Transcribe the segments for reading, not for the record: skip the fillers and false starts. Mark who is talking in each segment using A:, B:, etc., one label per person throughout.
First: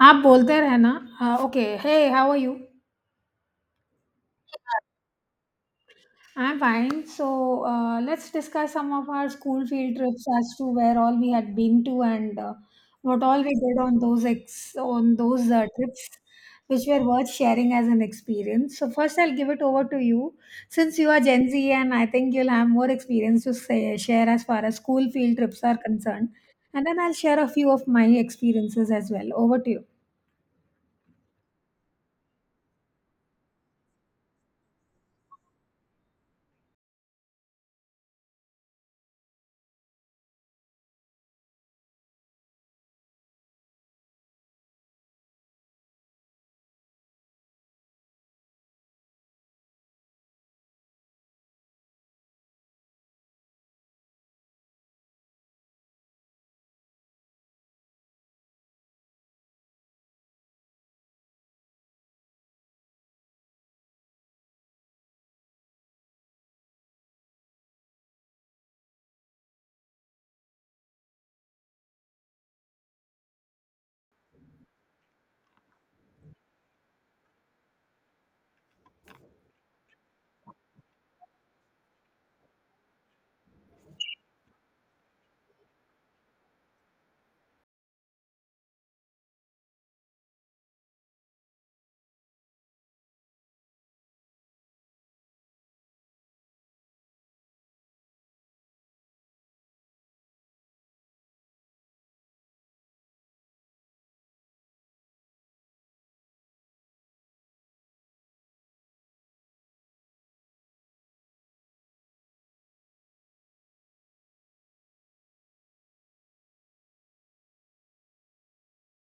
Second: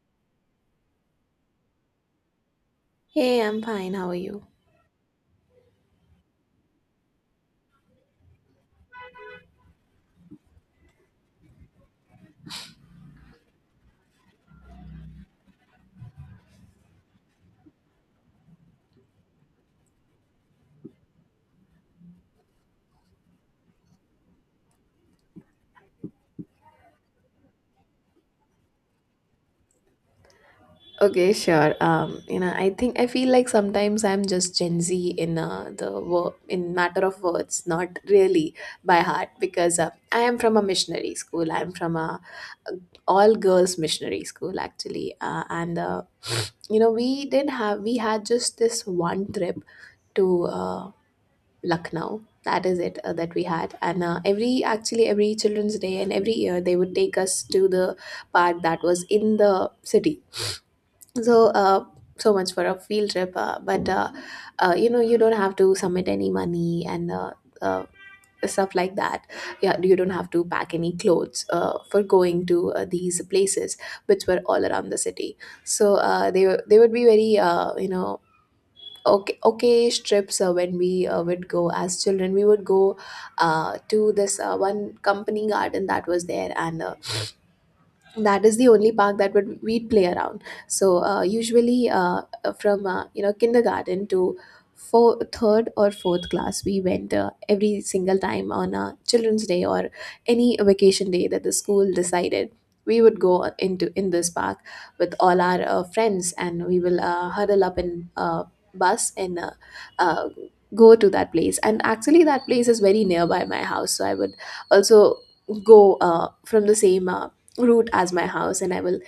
A: आप बोलते रहना। Okay, hey how are you?
B: Hey, I'm fine. How are you?
A: I am fine. So let's discuss some of our school field trips as to where all we had been to, and what all we did on those ex on those trips which were worth sharing as an experience. So first I'll give it over to you, since you are Gen Z, and I think you'll have more experience to say, share, as far as school field trips are concerned. And then I'll share a few of my experiences as well. Over to you.
B: Okay, sure. I think I feel like sometimes I'm just Gen Z in in matter of words, not really by heart, because I am from a missionary school. I'm from a all girls missionary school actually, we did have we had just this one trip to Lucknow. That is it that we had, and every actually every Children's Day and every year they would take us to the park that was in the city. So so much for a field trip, but you know, you don't have to submit any money, and uh stuff like that. Yeah, you don't have to pack any clothes for going to these places which were all around the city. So they would be very okay okay trips when we would go. As children, we would go to this one company garden that was there, and that is the only park that would we'd play around. So usually from kindergarten to four, third or fourth class, we went every single time on a children's day or any vacation day that the school decided. We would go into in this park with all our friends, and we will huddle up in bus and uh, go to that place. And actually that place is very nearby my house, so I would also go from the same route as my house, and I will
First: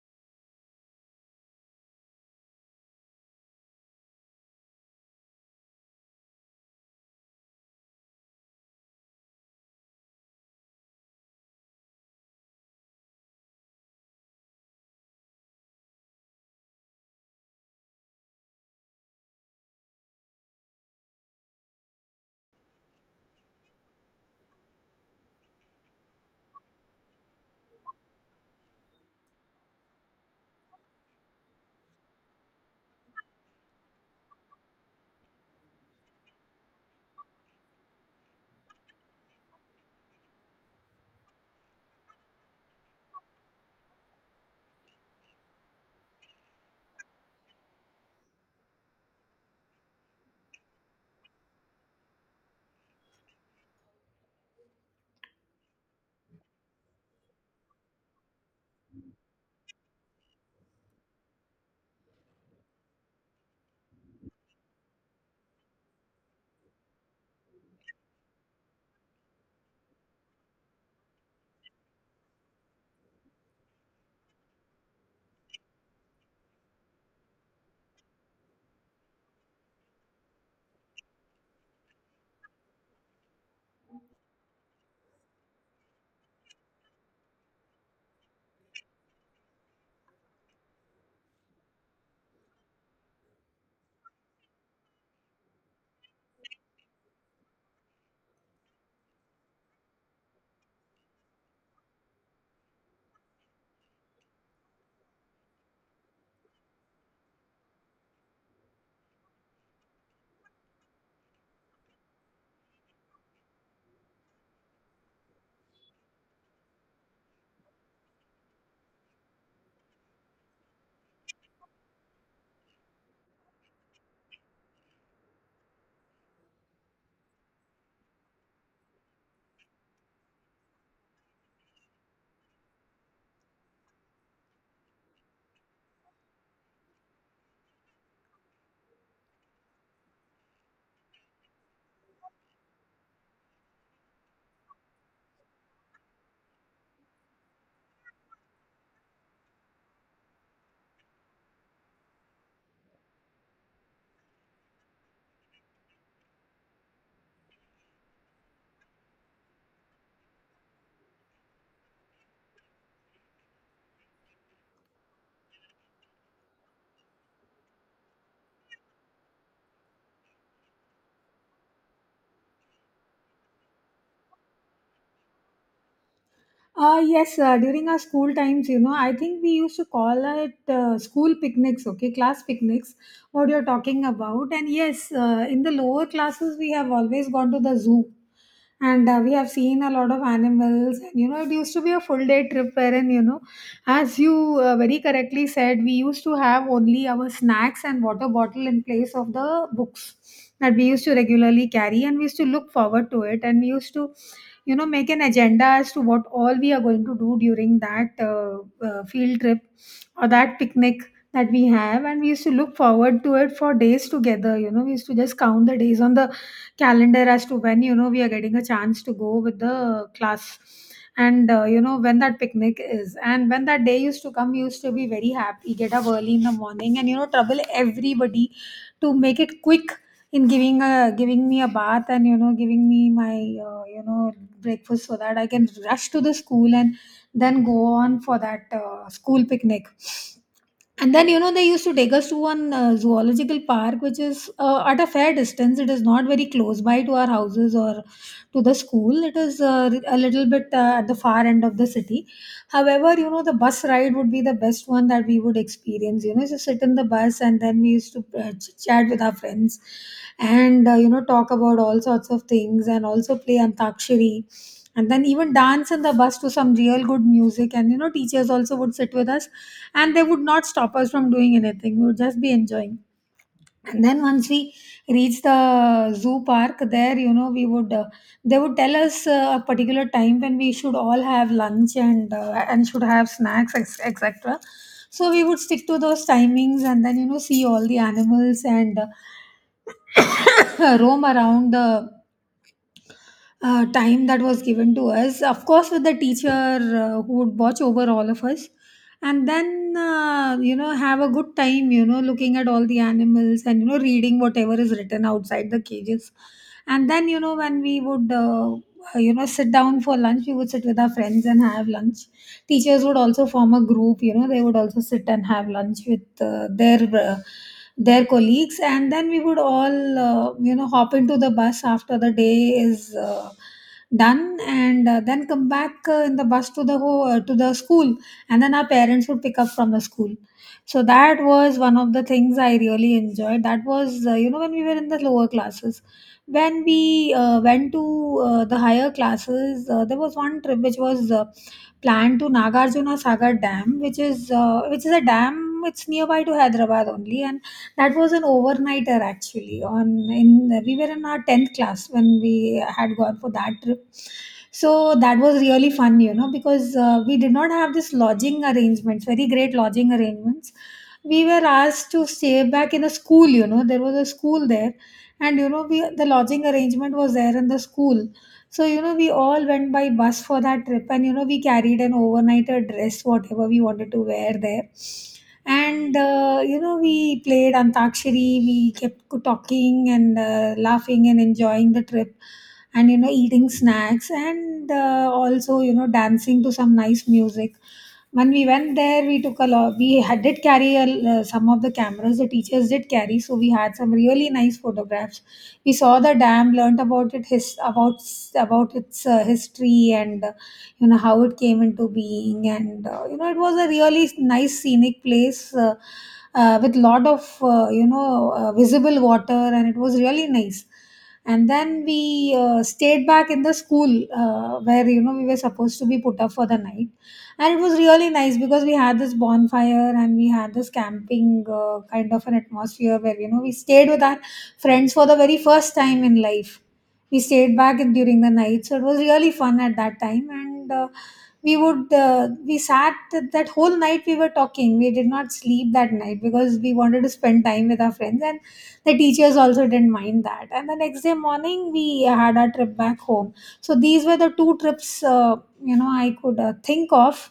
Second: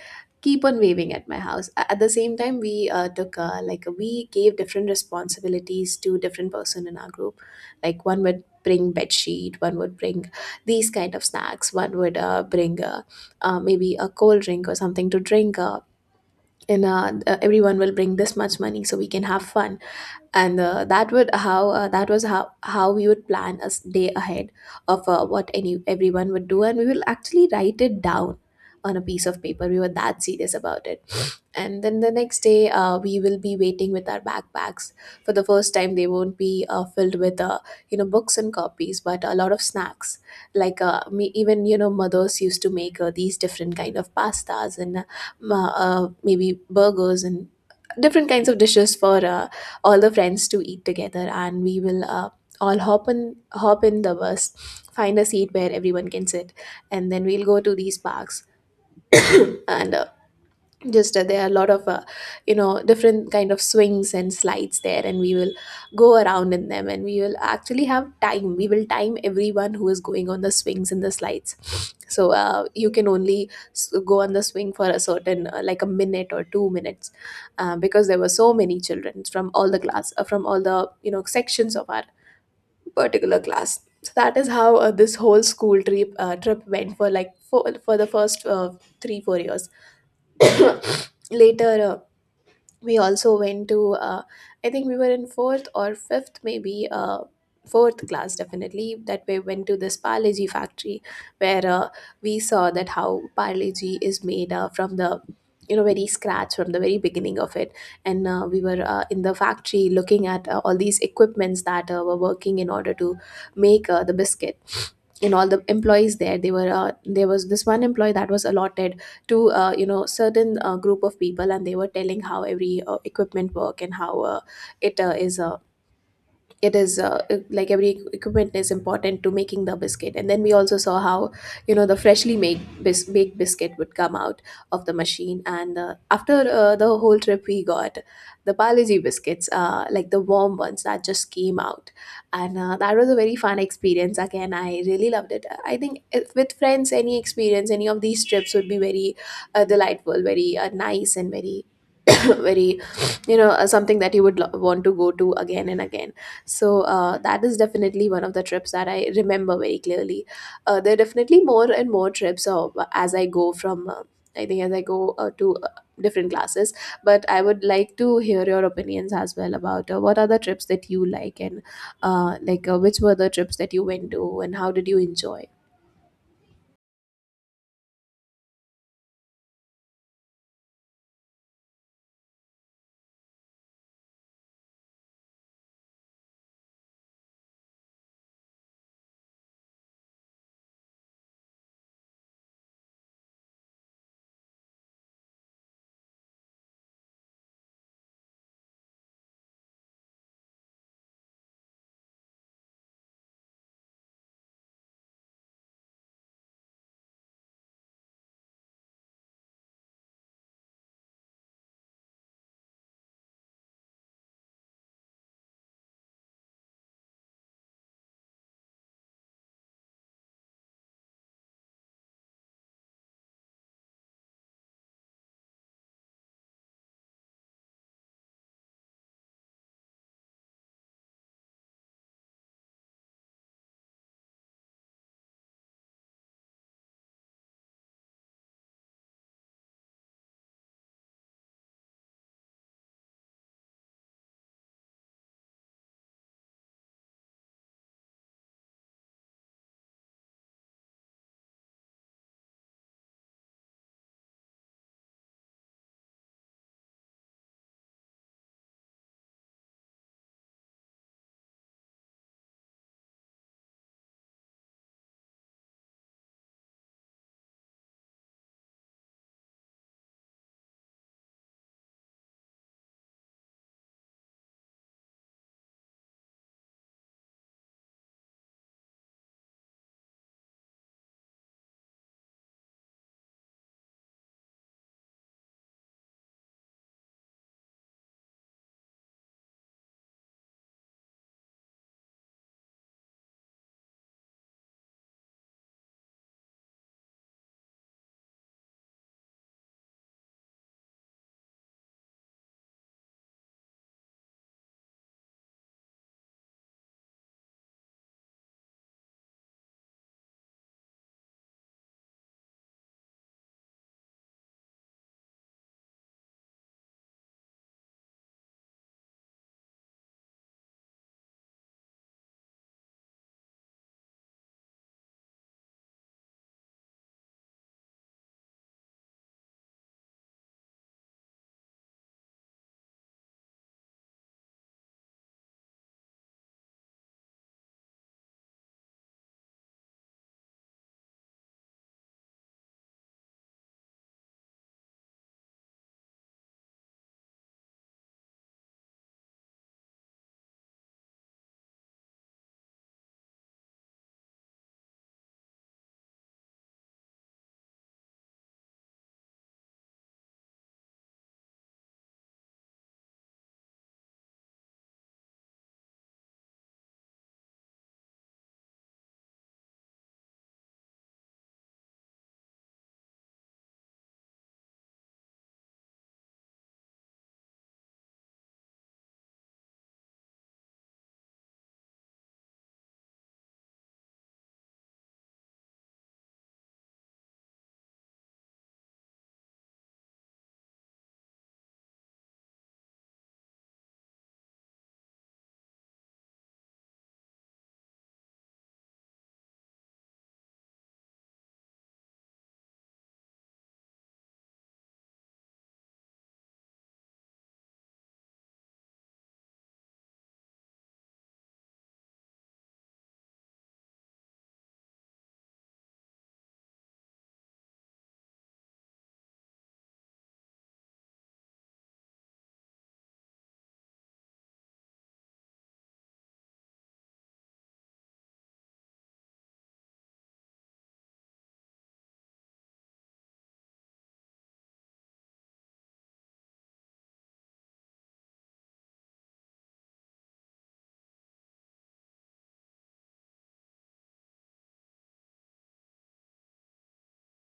B: keep on waving at my house. At the same time we took like we gave different responsibilities to different person in our group. Like one would bring bed sheet, one would bring these kind of snacks, one would bring maybe a cold drink or something to drink, and everyone will bring this much money so we can have fun. And that would how that was how we would plan a day ahead of what any everyone would do, and we will actually write it down on a piece of paper. We were that serious about it. And then the next day, we will be waiting with our backpacks. For the first time, they won't be filled with, books and copies, but a lot of snacks. Like me, even you know, mothers used to make these different kind of pastas, and maybe burgers and different kinds of dishes for all the friends to eat together. And we will all hop in the bus, find a seat where everyone can sit, and then we'll go to these parks and. Just There are a lot of different kind of swings and slides there, and we will go around in them. And we will actually have time, we will time everyone who is going on the swings and the slides, so you can only go on the swing for a certain like a minute or 2 minutes, because there were so many children from all the class, from all the sections of our particular class. So that is how this whole school trip went for like for the first 3 4 years. Later we also went to uh, I think we were in fourth or fifth, maybe fourth class definitely, that we went to this parleji factory, where we saw that how parleji is made from the you know very scratch, from the very beginning of it. And we were in the factory looking at all these equipments that were working in order to make the biscuit. In all the employees there, they were there was this one employee that was allotted to certain group of people, and they were telling how every equipment work and how it uh, is uh, it is like every equipment is important to making the biscuit. And then we also saw how the freshly made baked biscuit would come out of the machine. And after the whole trip, we got the Palaji biscuits, like the warm ones that just came out. And that was a very fun experience. Again, I really loved it. I think if with friends, any experience, any of these trips would be very delightful, very nice, and very very something that you would want to go to again and again. So that is definitely one of the trips that I remember very clearly. There are definitely more and more trips as I go from I think as I go to different classes. But I would like to hear your opinions as well about what are the trips that you like, and which were the trips that you went to and how did you enjoy.
A: Yes, during our school times, you know, I think we used to call it school picnics, okay, class picnics, what you're talking about. And yes, in the lower classes, we have always gone to the zoo, and we have seen a lot of animals. And, you know, it used to be a full day trip wherein, you know, as you very correctly said, we used to have only our snacks and water bottle in place of the books that we used to regularly carry, and we used to look forward to it, and we used to, you know, make an agenda as to what all we are going to do during that field trip or that picnic that we have. And we used to look forward to it for days together. You know, we used to just count the days on the calendar as to when, you know, we are getting a chance to go with the class. And you know, when that picnic is, and when that day used to come, we used to be very happy, get up early in the morning, and you know, trouble everybody to make it quick, in giving me a bath, and you know, giving me my you know, breakfast, so that I can rush to the school and then go on for that school picnic. And then, you know, they used to take us to one zoological park, which is at a fair distance. It is not very close by to our houses or to the school. It is a little bit at the far end of the city. However, you know, the bus ride would be the best one that we would experience. You know, just sit in the bus, and then we used to chit chat with our friends, and, you know, talk about all sorts of things, and also play Antakshari, and then even dance in the bus to some real good music. And you know, teachers also would sit with us, and they would not stop us from doing anything. We would just be enjoying. And then once we reach the zoo park, there, you know, we would, they would tell us a particular time when we should all have lunch, and should have snacks, etc. So we would stick to those timings, and then you know, see all the animals, and roam around the time that was given to us, of course, with the teacher who would watch over all of us, and then you know, have a good time, you know, looking at all the animals, and you know, reading whatever is written outside the cages. And then, you know, when we would you know, sit down for lunch, we would sit with our friends and have lunch. Teachers would also form a group. You know, they would also sit and have lunch with their colleagues. And then we would all you know, hop into the bus after the day is done, and then come back in the bus to the to the school. And then our parents would pick up from the school. So that was one of the things I really enjoyed. That was you know, when we were in the lower classes. When we went to the higher classes, there was one trip which was planned to Nagarjuna Sagar Dam, which is a dam. It's nearby to Hyderabad only, and that was an overnighter actually. On in we were in our 10th class when we had gone for that trip. So that was really fun, you know, because we did not have this lodging arrangements, very great lodging arrangements. We were asked to stay back in a school. You know, there was a school there, and you know, we the lodging arrangement was there in the school. So, you know, we all went by bus for that trip, and you know, we carried an overnighter dress, whatever we wanted to wear there. And you know, we played Antakshari, we kept talking, and laughing, and enjoying the trip, and you know, eating snacks, and also, you know, dancing to some nice music. When we went there, we took a lot. We had, did carry a, some of the cameras, the teachers did carry, so we had some really nice photographs. We saw the dam, learnt about it, his about its history, and you know, how it came into being. And you know, it was a really nice scenic place, with lot of you know, visible water, and it was really nice. And then we stayed back in the school, where you know, we were supposed to be put up for the night. And it was really nice because we had this bonfire, and we had this camping, kind of an atmosphere, where you know, we stayed with our friends for the very first time in life. We stayed back in, during the night, so it was really fun at that time. And we sat that whole night. We were talking. We did not sleep that night because we wanted to spend time with our friends, and the teachers also didn't mind that. And the next day morning, we had our trip back home. So these were the two trips, you know, I could think of.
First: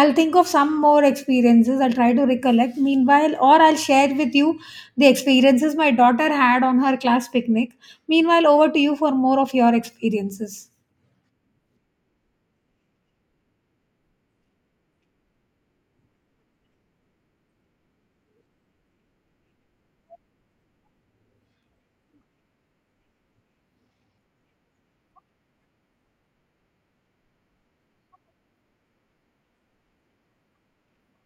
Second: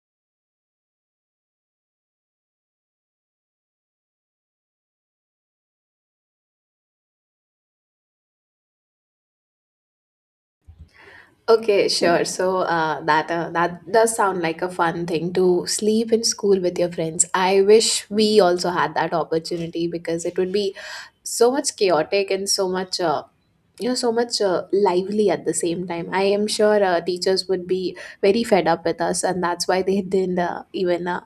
A: I'll think of some more experiences, I'll try to recollect meanwhile, or I'll share with you the experiences my daughter had on her class picnic meanwhile. Over to you for more of your experiences.
B: Okay, sure. So that does sound like a fun thing to sleep in school with your friends. I wish we also had that opportunity, because it would be so much chaotic and so much so much lively at the same time. I am sure teachers would be very fed up with us, and that's why they didn't even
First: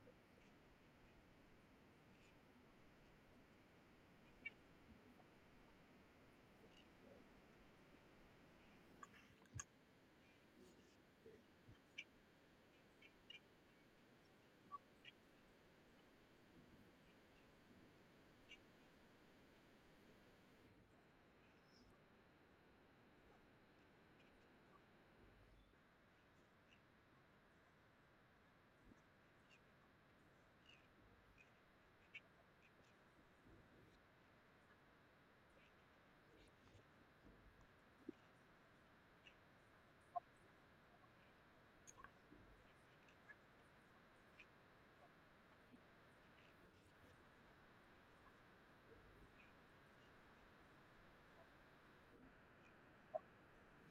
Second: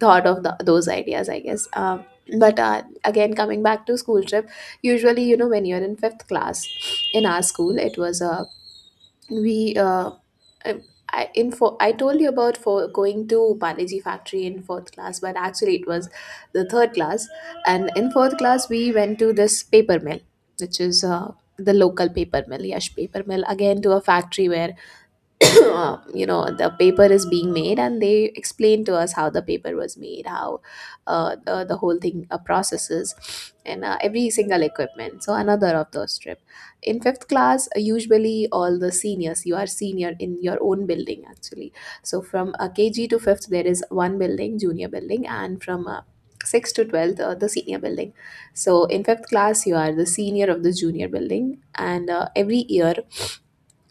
B: thought of those ideas, I guess. But again, coming back to school trip, usually you know when you're in fifth class, in our school, it was a we I, I- in for I told you about for going to Panaji factory in fourth class, but actually it was the third class. And in fourth class, we went to this paper mill, which is the local paper mill, Yash paper mill, again to a factory where the paper is being made, and they explain to us how the paper was made, how the whole thing processes, and every single equipment. So another of those trip: in fifth class, usually all the seniors, you are senior in your own building actually. So from kg to fifth, there is one building, junior building, and from 6th to 12th the senior building. So in fifth class, you are the senior of the junior building, and every year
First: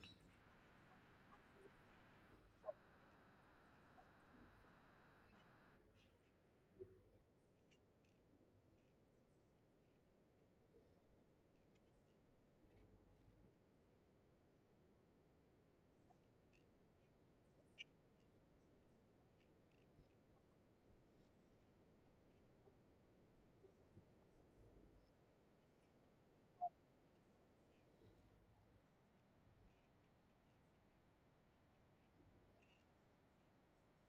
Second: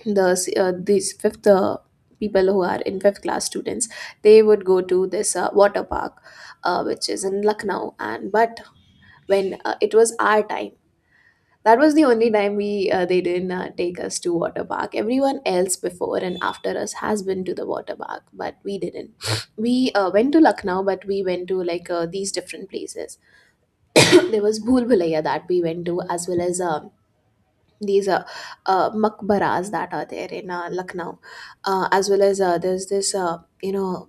B: these fifth people who are in fifth class students, they would go to this water park which is in Lucknow. And but when it was our time, that was the only time we they didn't take us to water park. Everyone else before and after us has been to the water park, but we didn't. We went to Lucknow, but we went to like these different places. There was bhul bhulaiya that we went to, as well as these makbaras that are there in Lucknow, as well as there's this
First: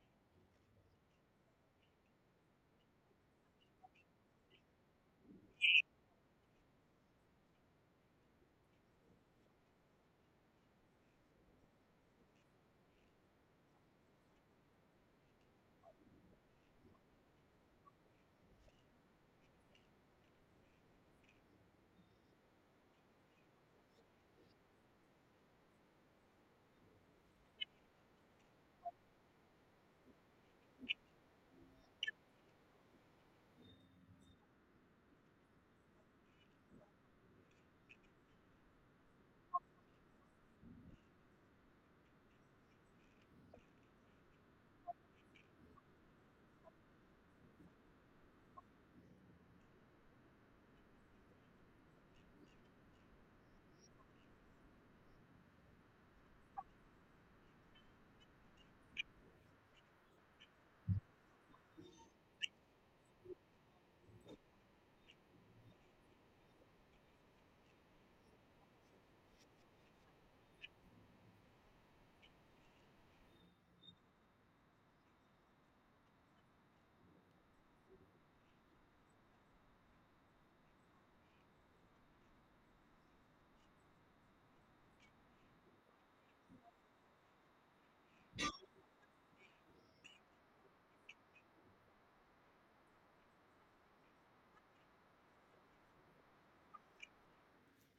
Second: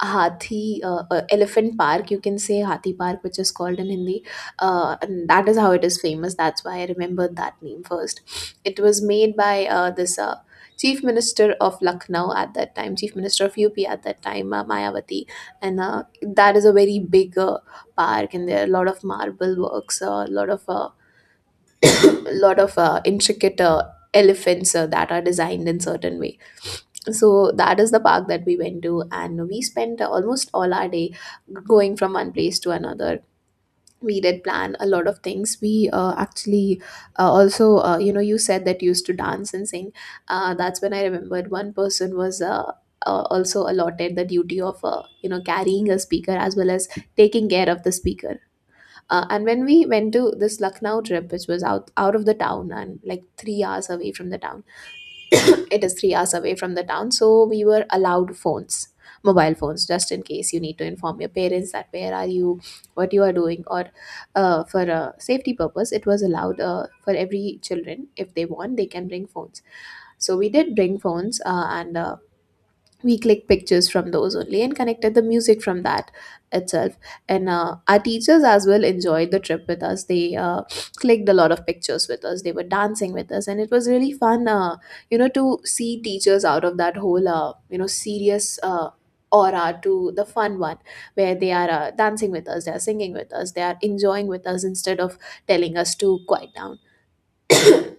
B: Hathi Elephant Park. You can say Hathi Park, which is called in Hindi, and that is how it is famous. That's why I remembered that name first. It was made by this. Chief Minister of Lucknow at that time, Chief Minister of UP at that time, Mayawati, and that is a very big park, and there are a lot of marble works, lot of uh, a lot of intricate elephants that are designed in certain way. So that is the park that we went to, and we spent almost all our day going from one place to another. We did plan a lot of things. We actually also you know, you said that you used to dance and sing, that's when I remembered one person was also allotted the duty of carrying a speaker as well as taking care of the speaker. And when we went to this Lucknow trip, which was out of the town and like 3 hours away from the town, it is 3 hours away from the town. So we were allowed phones, mobile phones, just in case you need to inform your parents that where are you, what you are doing, or for a safety purpose. It was allowed for every children, if they want they can bring phones. So we did bring phones, and we clicked pictures from those only and connected the music from that itself. And our teachers as well enjoyed the trip with us. They clicked a lot of pictures with us, they were dancing with us, and it was really fun, to see teachers out of that whole serious aura to the fun one, where they are dancing with us, they are singing with us, they are enjoying with us instead of telling us to quiet down.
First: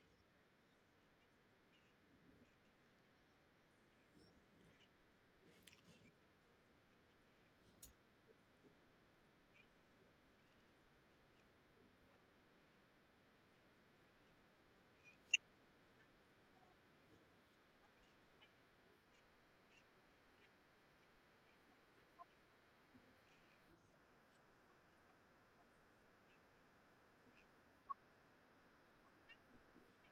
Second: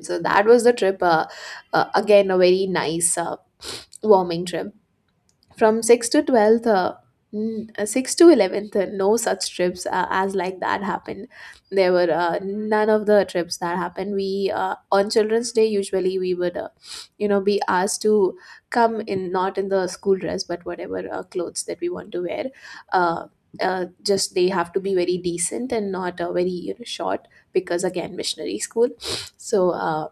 B: So that was the trip, again a very nice, warming trip. From 6 to 12th, 6 to 11th, no such trips as like that happened. There were none of the trips that happened. We on children's day, usually we would, be asked to come in, not in the school dress, but whatever clothes that we want to wear. uh, just they have to be very decent and not very, you know, short, because again, missionary school. So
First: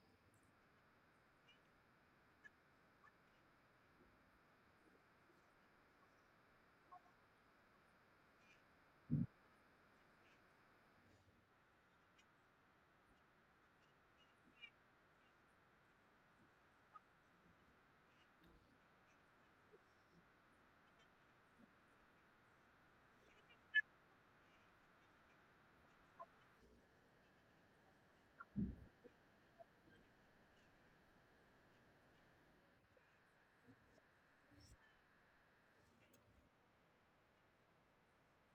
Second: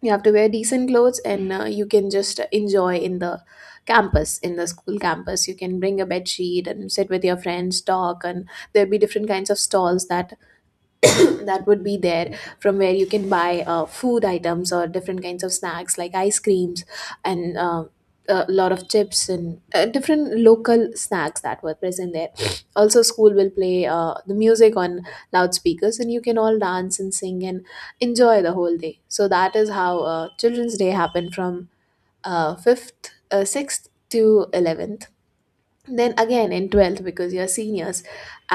B: you have to wear decent clothes, and you can just enjoy in the campus, in the school campus. You can bring a bed sheet and sit with your friends, talk, and there'll be different kinds of stalls that that would be there, from where you can buy food items or different kinds of snacks like ice creams, and a lot of chips, and different local snacks that were present there. Also, school will play the music on loudspeakers, and you can all dance and sing and enjoy the whole day. So that is how Children's Day happened from fifth, sixth to 11th. Then again in 12th, because you're seniors,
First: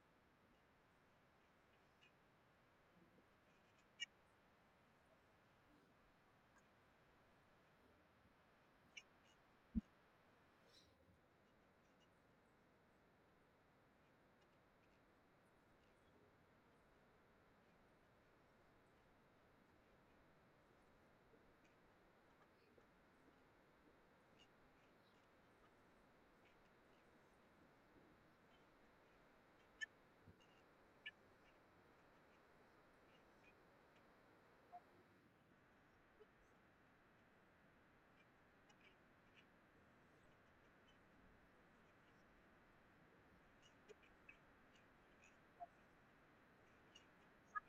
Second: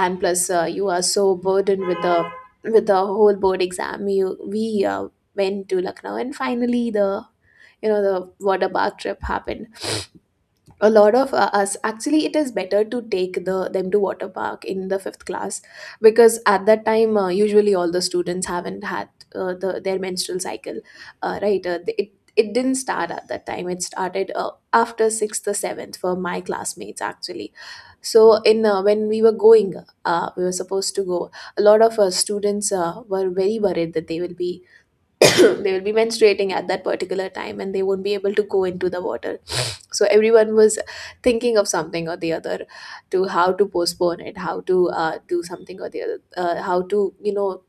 B: and plus you are so burdened with the whole board exam. You we uh, went to Lucknow, and finally the, you know, the water park trip happened. A lot of us, actually it is better to take the them to water park in the fifth class, because at that time, usually all the students haven't had their menstrual cycle, right. It, it didn't start at that time. It started after sixth or seventh for my classmates, actually. So in, when we were going, we were supposed to go. A lot of students were very worried that they will be they will be menstruating at that particular time and they won't be able to go into the water. So everyone was thinking of something or the other, to how to postpone it, how to do something or the other, how to, you know,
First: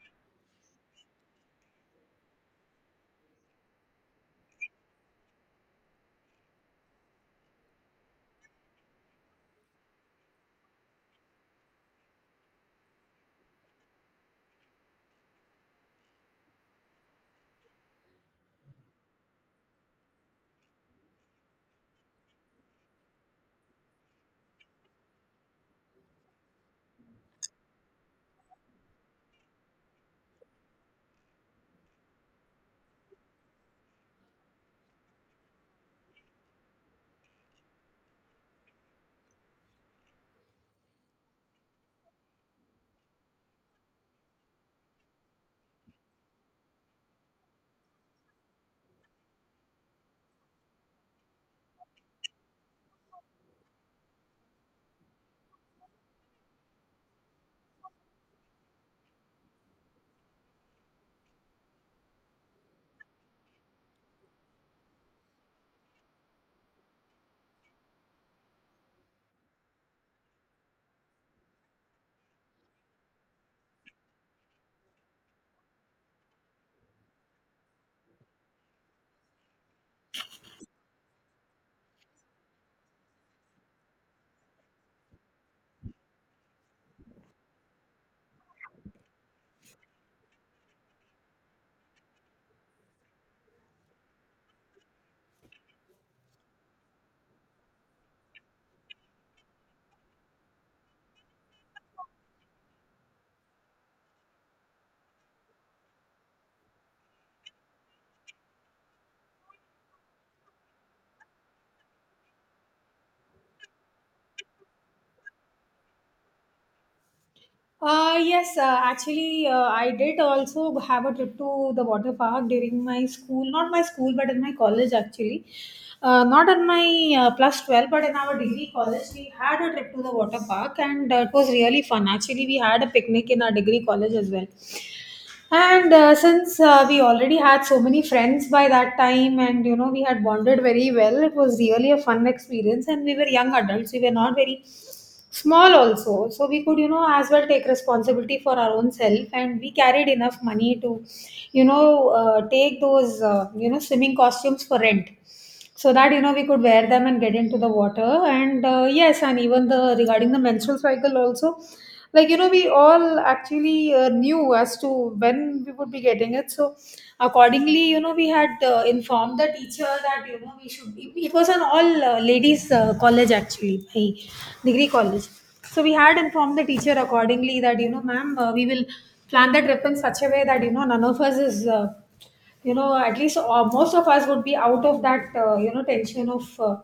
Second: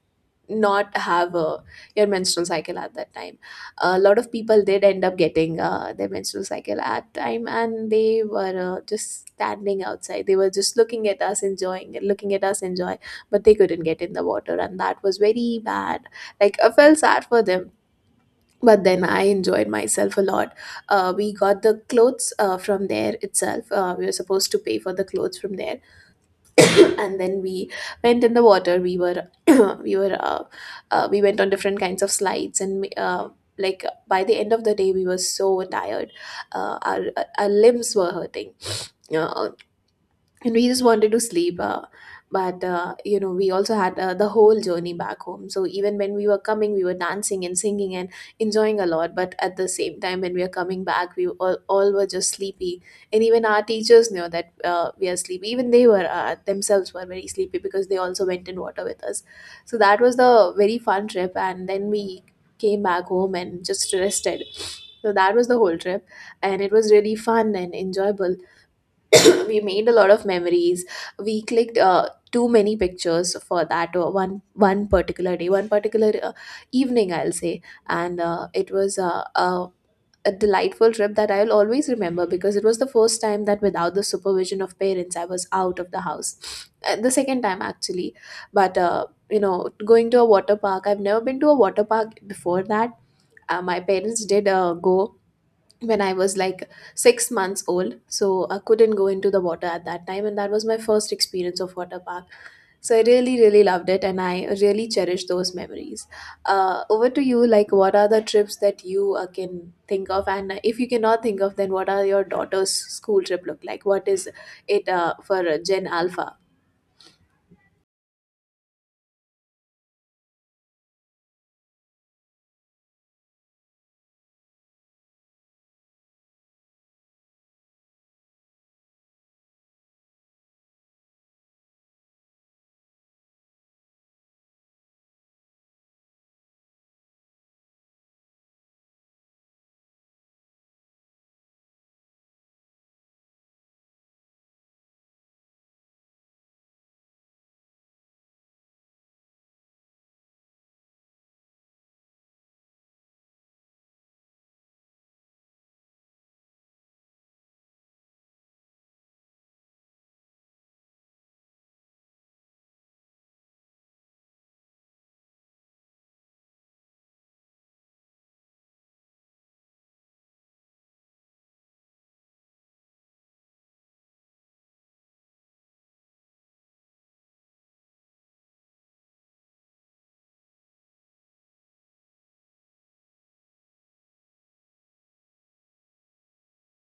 B: not have a, your menstrual cycle at that time. A lot of people did end up getting their menstrual cycle at time, and they were just standing outside. They were just looking at us enjoying it, looking at us enjoy, but they couldn't get in the water, and that was very bad. Like, I felt sad for them, but then I enjoyed myself a lot. We got the clothes from there itself. We were supposed to pay for the clothes from there, and then we went in the water. We were we were we went on different kinds of slides, and like by the end of the day we were so tired. Our limbs were hurting. uh, and we just wanted to sleep, but you know, we also had the whole journey back home. So even when we were coming, we were dancing and singing and enjoying a lot. But at the same time, when we were coming back, we all were just sleepy. And even our teachers knew that we are sleepy. Even they were themselves were very sleepy, because they also went in water with us. So that was the very fun trip. And then we came back home and just rested. So that was the whole trip, and it was really fun and enjoyable. We made a lot of memories. We clicked too many pictures for that one particular day, one particular evening, I'll say. And it was a delightful trip that I'll always remember, because it was the first time that without the supervision of parents I was out of the house. The second time, actually, but going to a water park. I've never been to a water park before that. My parents did go when I was like six months old. So I couldn't go into the water at that time. And that was my first experience of water park. So I really, really loved it, and I really cherish those memories. Over to you. Like, what are the trips that you can think of? And if you cannot think of, then what are your daughter's school trip look like? What is it for Gen Alpha?
A: Yes, actually, I did also have a trip to the water park during my school, not my school, but in my college actually. Not in my plus 12, but in our degree college, we had a trip to the water park, and it was really fun. Actually, we had a picnic in our degree college as well. And since we already had so many friends by that time, and you know, we had bonded very well, it was really a fun experience. And we were young adults, we were not very small also, so we could, you know, as well take responsibility for our own self, and we carried enough money to, you know, take those you know, swimming costumes for rent, so that you know, we could wear them and get into the water. And yes, and even the regarding the menstrual cycle also, like you know, we all actually knew as to when we would be getting it. So accordingly, you know, we had informed the teacher that you know, we should it it was an all ladies college actually, my degree college. So we had informed the teacher accordingly that you know, ma'am, we will plan the trip in such a way that you know, none of us is you know, at least most of us would be out of that you know, tension of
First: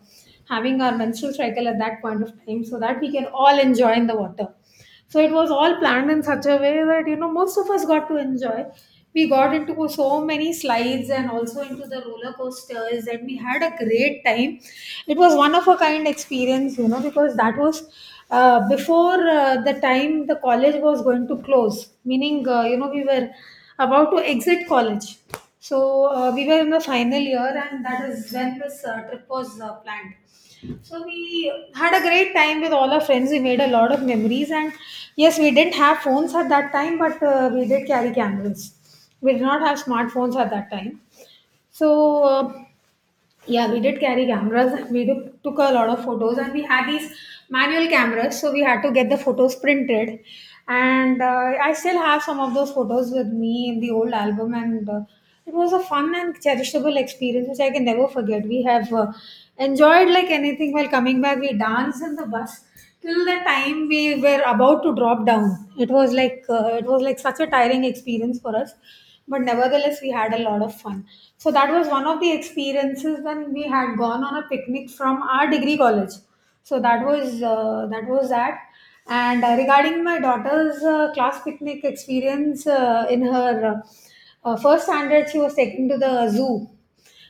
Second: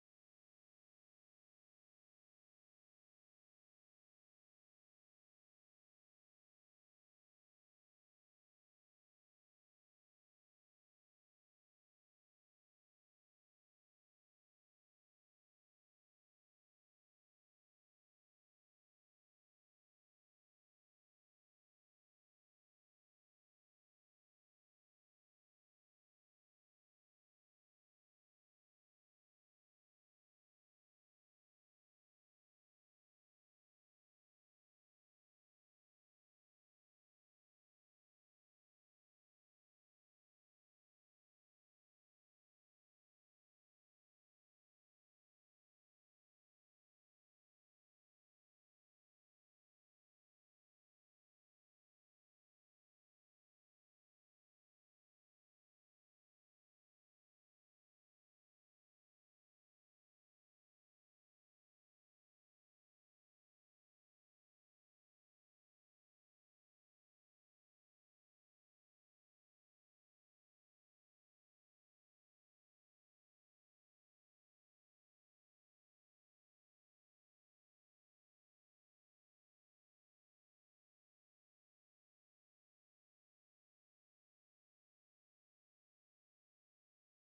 A: having our menstrual cycle at that point of time, so that we can all enjoy in the water. So it was all planned in such a way that you know, most of us got to enjoy. We got into so many slides, and also into the roller coasters, and we had a great time. It was one of a kind experience, you know, because that was before the time the college was going to close, meaning, you know, we were about to exit college. So we were in the final year, and that is when this trip was planned. So we had a great time with all our friends. We made a lot of memories, and yes, we didn't have phones at that time, but we did carry cameras. We did not have smartphones at that time. So yeah, we did carry cameras. Took a lot of photos, and we had these manual cameras, so we had to get the photos printed. And I still have some of those photos with me in the old album, and it was a fun and cherishable experience which I can never forget. We have enjoyed like anything while coming back. We danced in the bus till the time we were about to drop down. It was like such a tiring experience for us, but nevertheless we had a lot of fun. So that was one of the experiences when we had gone on a picnic from our degree college. So that was that. And regarding my daughter's class picnic experience, in her first standard, she was taken to the zoo.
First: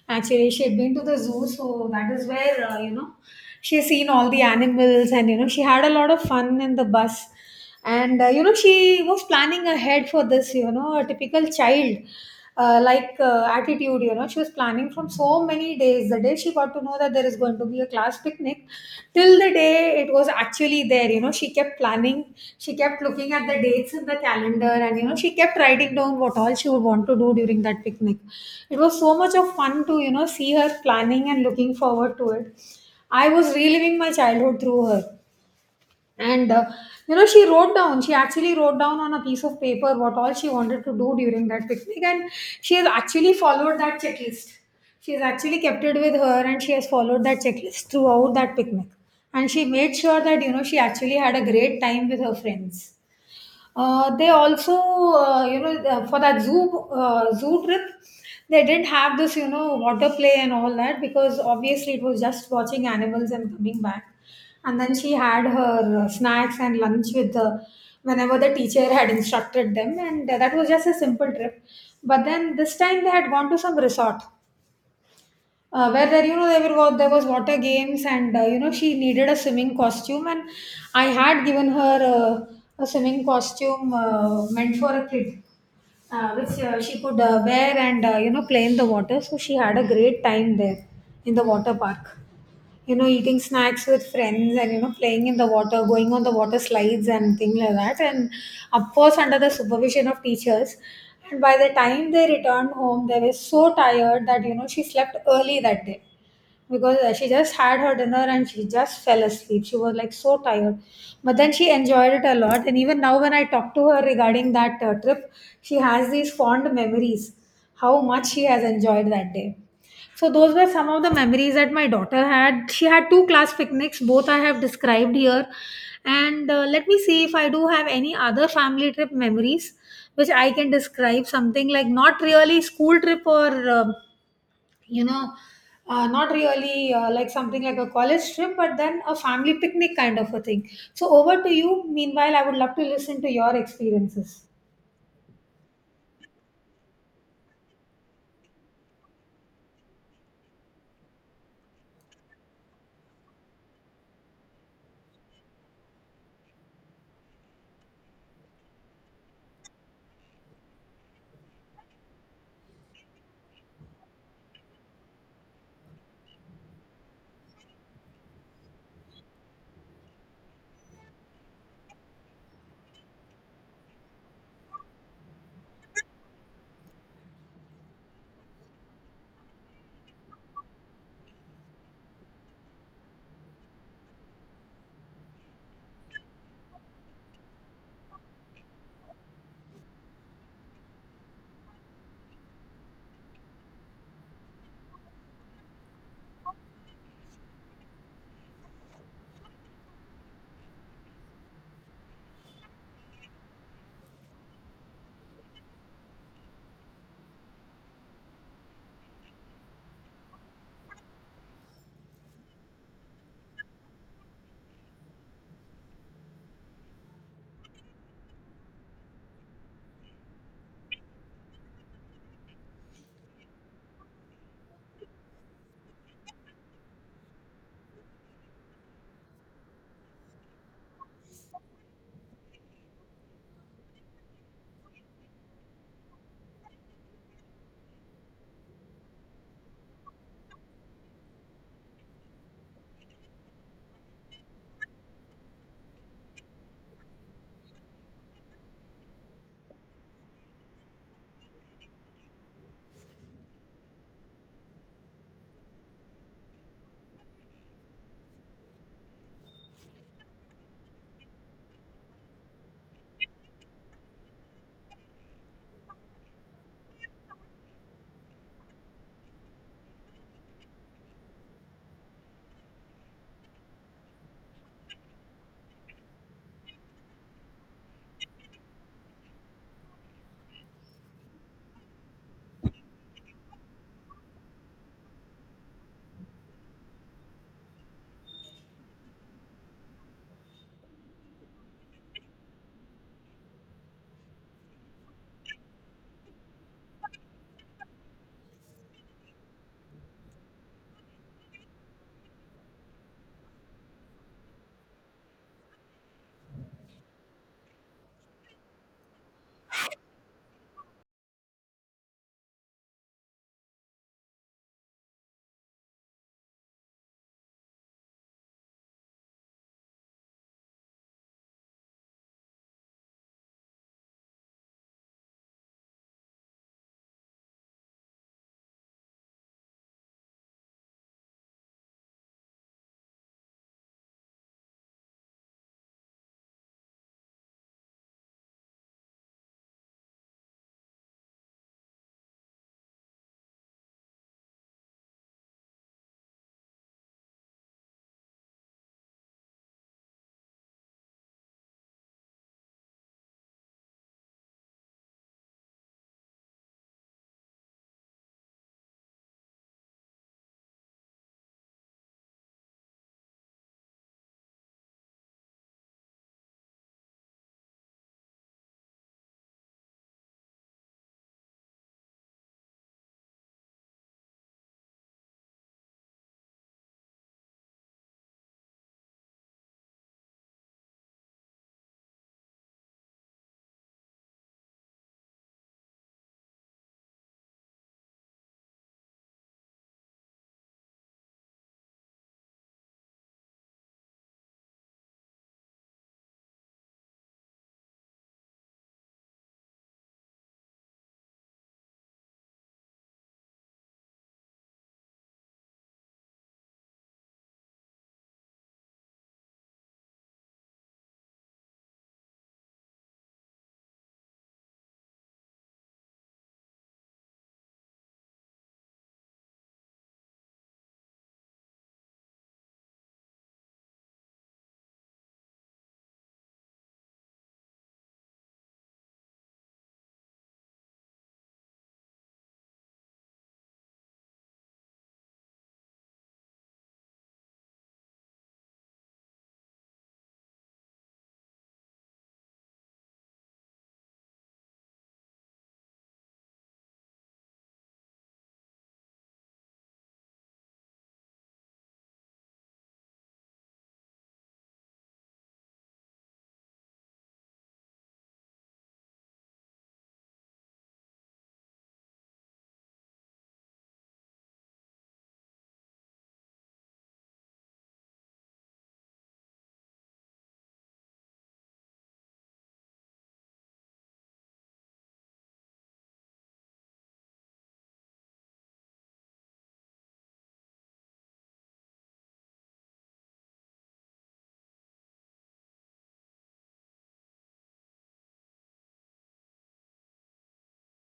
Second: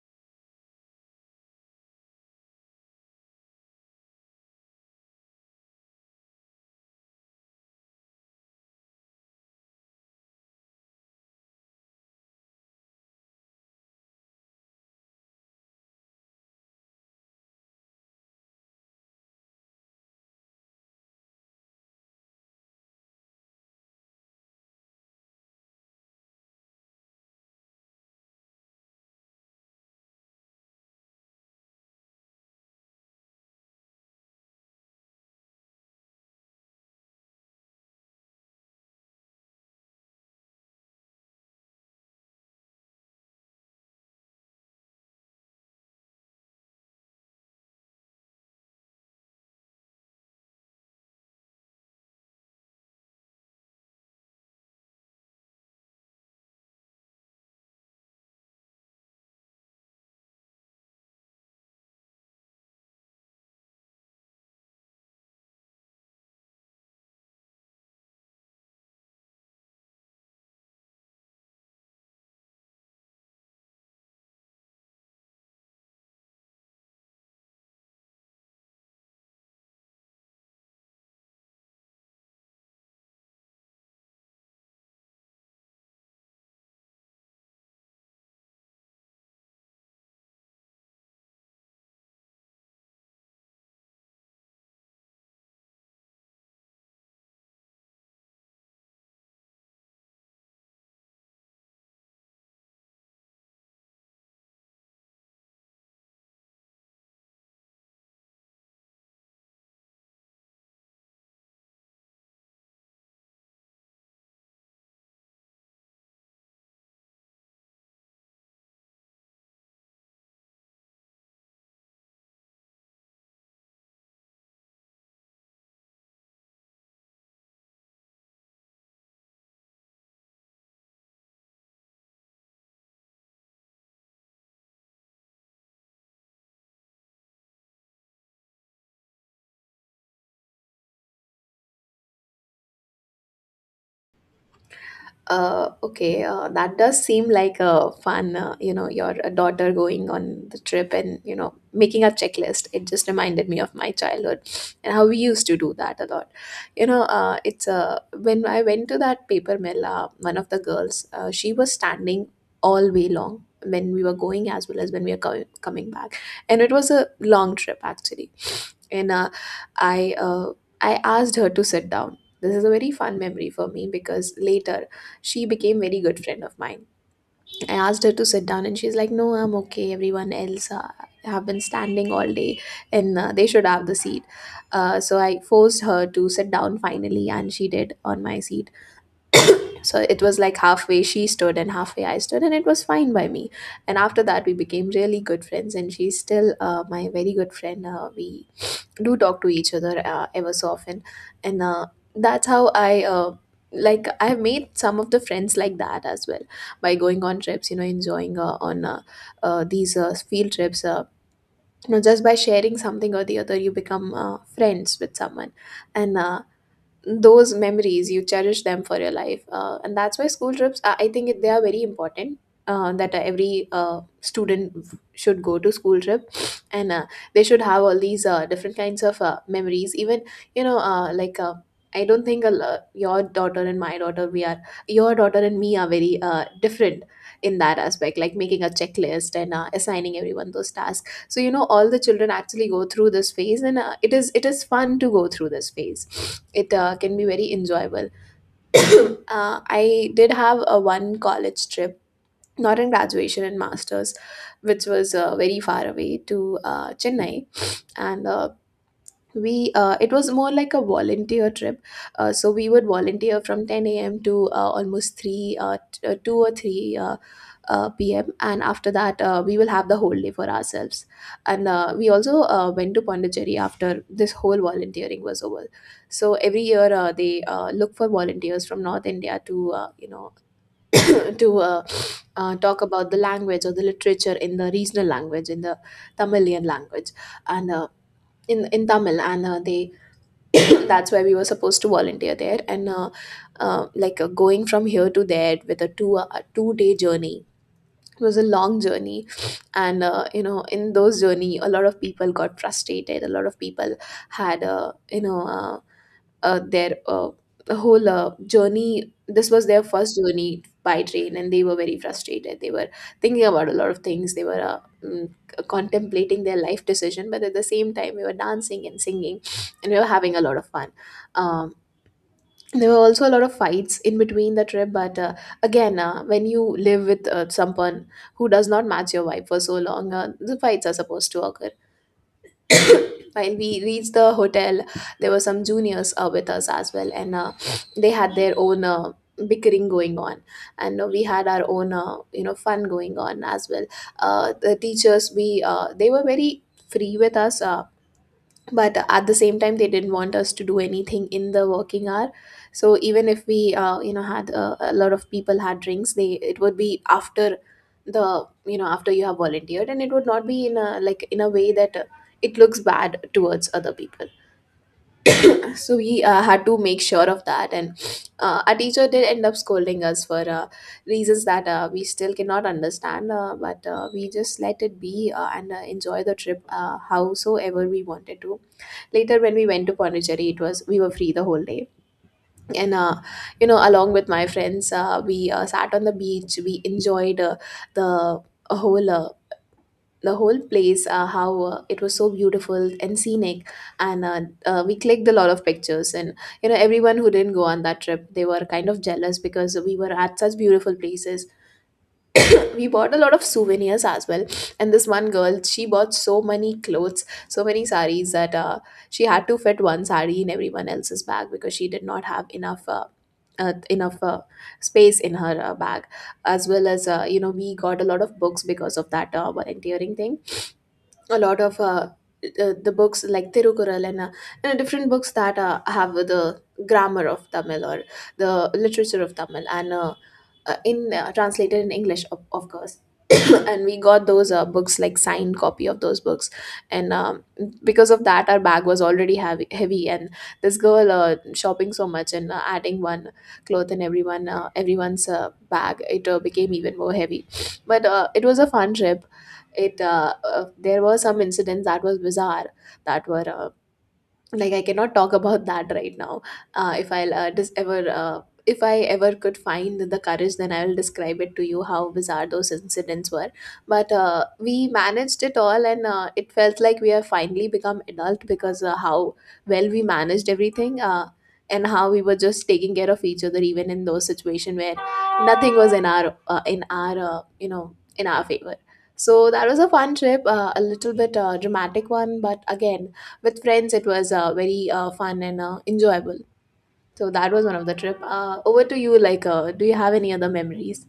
A: Actually, she had been to the zoo, so that is where, she has seen all the animals, and, she had a lot of fun in the bus. And, she was planning ahead for this, a typical child. Like attitude, she was planning from so many days. The day she got to know that there is was going to be a class picnic. Till the day it was actually there, she kept planning, she kept looking at the dates in the calendar, and she kept writing down what all she would want to do during that picnic. It was so much of fun to, see her planning and looking forward to it. I was reliving my childhood through her. And she actually wrote down on a piece of paper what all she wanted to do during that picnic. And she has actually followed that checklist. She has actually kept it with her, and she has followed that checklist throughout that picnic. And she made sure that, she actually had a great time with her friends. They also, for that zoo trip, they didn't have this, water play and all that, because obviously it was just watching animals and coming back. And then she had her snacks and lunch with the whenever the teacher had instructed them, and that was just a simple trip. But then this time they had gone to some resort where, there there was water games, and she needed a swimming costume, and I had given her uh, a swimming costume meant for a kid, which she could wear, and play in the water. So she had a great time there in the water park, eating snacks with friends, and playing in the water, going on the water slides and things like that, and of course under the supervision of teachers. And by the time they returned home, they were so tired that, she slept early that day, because she just had her dinner and she just fell asleep. She was like so tired, but then she enjoyed it a lot. And even now when I talk to her regarding that trip, she has these fond memories, how much she has enjoyed that day. So those were some of the memories that my daughter had. She had two class picnics, both I have described here. And let me see if I do have any other family trip memories which I can describe. Something like not really school trip or um you know, not really like something like a college trip, but then a family picnic kind of a thing. So over to you. Meanwhile, I would love to listen to your experiences.
B: Okay, that does seem like a fun, your daughter going on the trip, and, you know, making a checklist. It just reminded me of my childhood and how we used to do that a lot. You know, it's when I went to that paper mill, one of the girls, she was standing all way long when we were going, as well as when we were coming back. And it was a long trip, actually. And I, uh, I asked her to sit down. This is a very fun memory for me, because later she became very good friend of mine. I asked her to sit down, and she's like, no, I'm okay, everyone else have been standing all day, and they should have the seat. So I forced her to sit down finally, and she did, on my seat. So it was like halfway she stood and halfway I stood, and it was fine by me. And after that we became really good friends, and she's still my very good friend. We do talk to each other ever so often. And that's how I, like, I have made some of the friends like that as well, by going on trips, you know, enjoying on these field trips. You know, just by sharing something or the other, you become friends with someone. And those memories you cherish them for your life. And that's why school trips, I think they are very important, that every student should go to school trip. And they should have all these different kinds of memories. Even, you know, I don't think your daughter and my daughter, we are, your daughter and me are very different in that aspect, like making a checklist and assigning everyone those tasks. So, you know, all the children actually go through this phase, and it is fun to go through this phase. It can be very enjoyable. I did have a one college trip, not in graduation and masters, which was very far away, to Chennai. And we it was more like a volunteer trip. So we would volunteer from 10 a.m. to almost 3, 2 or 3, pm, and after that we will have the whole day for ourselves. And we also went to Pondicherry after this whole volunteering was over. So every year they look for volunteers from North India to, you know, to talk about the language or the literature in the regional language, in the Tamilian language. And in Tamil. And they that's why we were supposed to volunteer there. And going from here to there with a 2 day journey was a long journey. And you know, in those journey, a lot of people got frustrated. A lot of people had, you know their whole journey. This was their first journey by train, and they were very frustrated. They were thinking about a lot of things. They were contemplating their life decision, but at the same time, we were dancing and singing, and we were having a lot of fun. Um, there were also a lot of fights in between the trip, but again, when you live with someone who does not match your vibe for so long, the fights are supposed to occur. When we reached the hotel, there were some juniors with us as well, and they had their own bickering going on, and we had our own fun going on as well. The teachers, we they were very free with us. But at the same time they didn't want us to do anything in the working hour, so even if we had a lot of people had drinks, they it would be after the you know after you have volunteered, and it would not be in a way that it looks bad towards other people. So we had to make sure of that, and our teacher did end up scolding us for reasons that we still cannot understand, but we just let it be, and enjoy the trip howsoever we wanted to. Later, when we went to Pondicherry, it was we were free the whole day. And along with my friends, we sat on the beach. We enjoyed the whole uh, the whole place, how it was so beautiful and scenic. And we clicked a lot of pictures, and everyone who didn't go on that trip, they were kind of jealous because we were at such beautiful places. We bought a lot of souvenirs as well. And this one girl, she bought so many clothes, so many saris, that she had to fit one sari in everyone else's bag because she did not have enough space in her bag. As well as, we got a lot of books because of that volunteering thing. A lot of the books like Tirukural, and different books that have the grammar of Tamil or the literature of Tamil, and in translated in English, of course. And we got those books, like signed copy of those books. And because of that, our bag was already heavy, heavy, and this girl shopping so much, and adding one cloth in everyone's bag, it became even more heavy. But it was a fun trip. It There were some incidents that was bizarre, that were like, I cannot talk about that right now. If I'll dis- ever if I ever could find the courage, then I will describe it to you how bizarre those incidents were. But we managed it all, and it felt like we have finally become adult because how well we managed everything. And how we were just taking care of each other even in those situations where nothing was in our you know in our favor. So that was a fun trip, a little bit dramatic one, but again, with friends, it was very fun and enjoyable. So that was one of the trip. Over to you. Do you have any other memories?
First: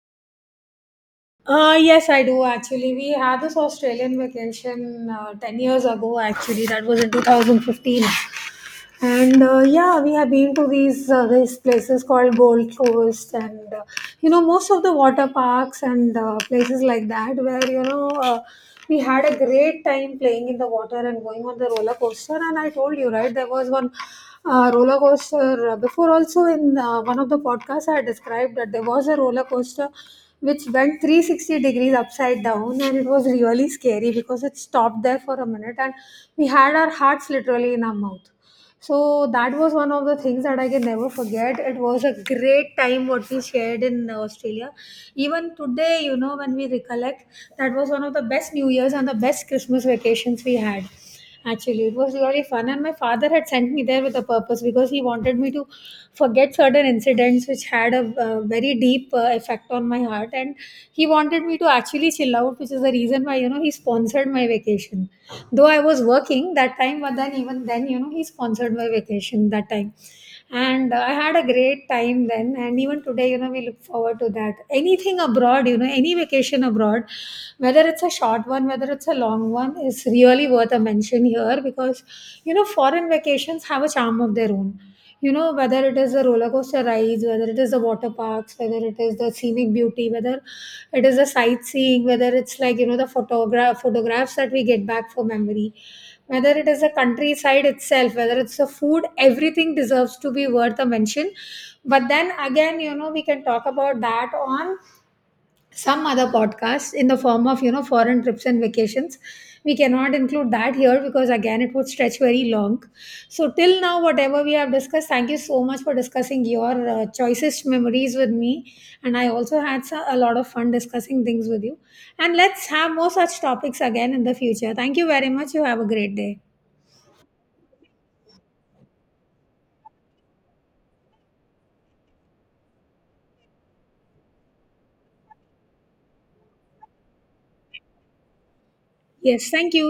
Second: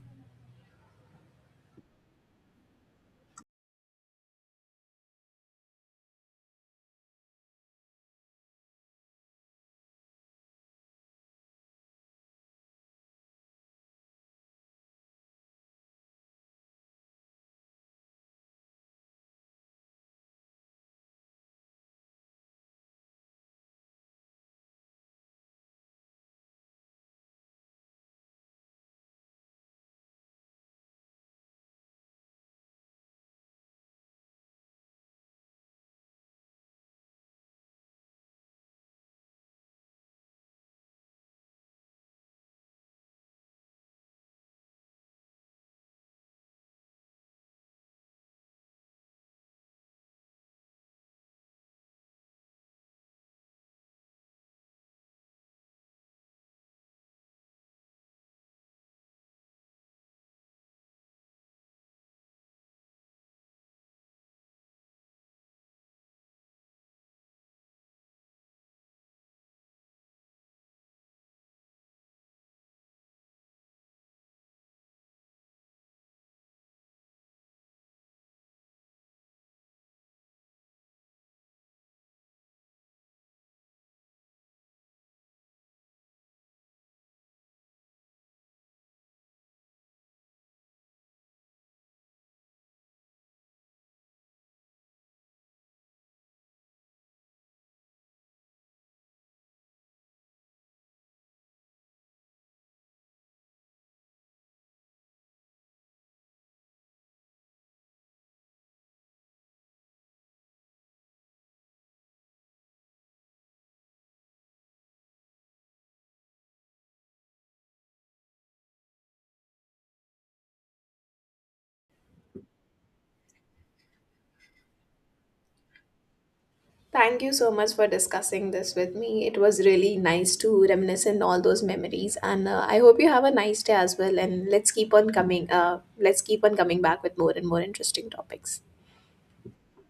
A: Yes, I do actually. We had this Australian vacation 10 years ago, actually. That was in 2015. And yeah, we have been to these places called Gold Coast, and most of the water parks and places like that, where, we had a great time playing in the water and going on the roller coaster. And I told you right, there was one roller coaster before. Also in one of the podcasts, I described that there was a roller coaster which went 360 degrees upside down, and it was really scary because it stopped there for a minute, and we had our hearts literally in our mouth. So that was one of the things that I can never forget. It was a great time what we shared in Australia. Even today, you know, when we recollect, that was one of the best New Year's and the best Christmas vacations we had. Actually, it was really fun, and my father had sent me there with a purpose, because he wanted me to forget certain incidents which had a, very deep effect on my heart, and he wanted me to actually chill out, which is the reason why, you know, he sponsored my vacation. Though I was working that time, but then even then, you know, he sponsored my vacation that time. And I had a great time then. And even today, you know, we look forward to that. Anything abroad, you know, any vacation abroad, whether it's a short one, whether it's a long one, is really worth a mention here, because, you know, foreign vacations have a charm of their own. You know, whether it is the roller coaster rides, whether it is the water parks, whether it is the scenic beauty, whether it is the sightseeing, whether it's like, you know, the photographs that we get back for memory, whether it is the countryside itself, whether it's the food, everything deserves to be worth a mention. But then again, you know, we can talk about that on some other podcasts in the form of, you know, foreign trips and vacations. We cannot include that here, because again it would stretch very long. So till now, whatever we have discussed, thank you so much for discussing your choicest memories with me, and I also had a lot of fun discussing things with you. And let's have more such topics again in the future. Thank you very much, you have a great day.
B: Thank you so much for discussing this with me. It was really nice to reminisce in all those memories, and I hope you have a nice day as well. And let's keep on coming. Let's keep on coming back with more and more interesting topics.
A: Yes, thank you.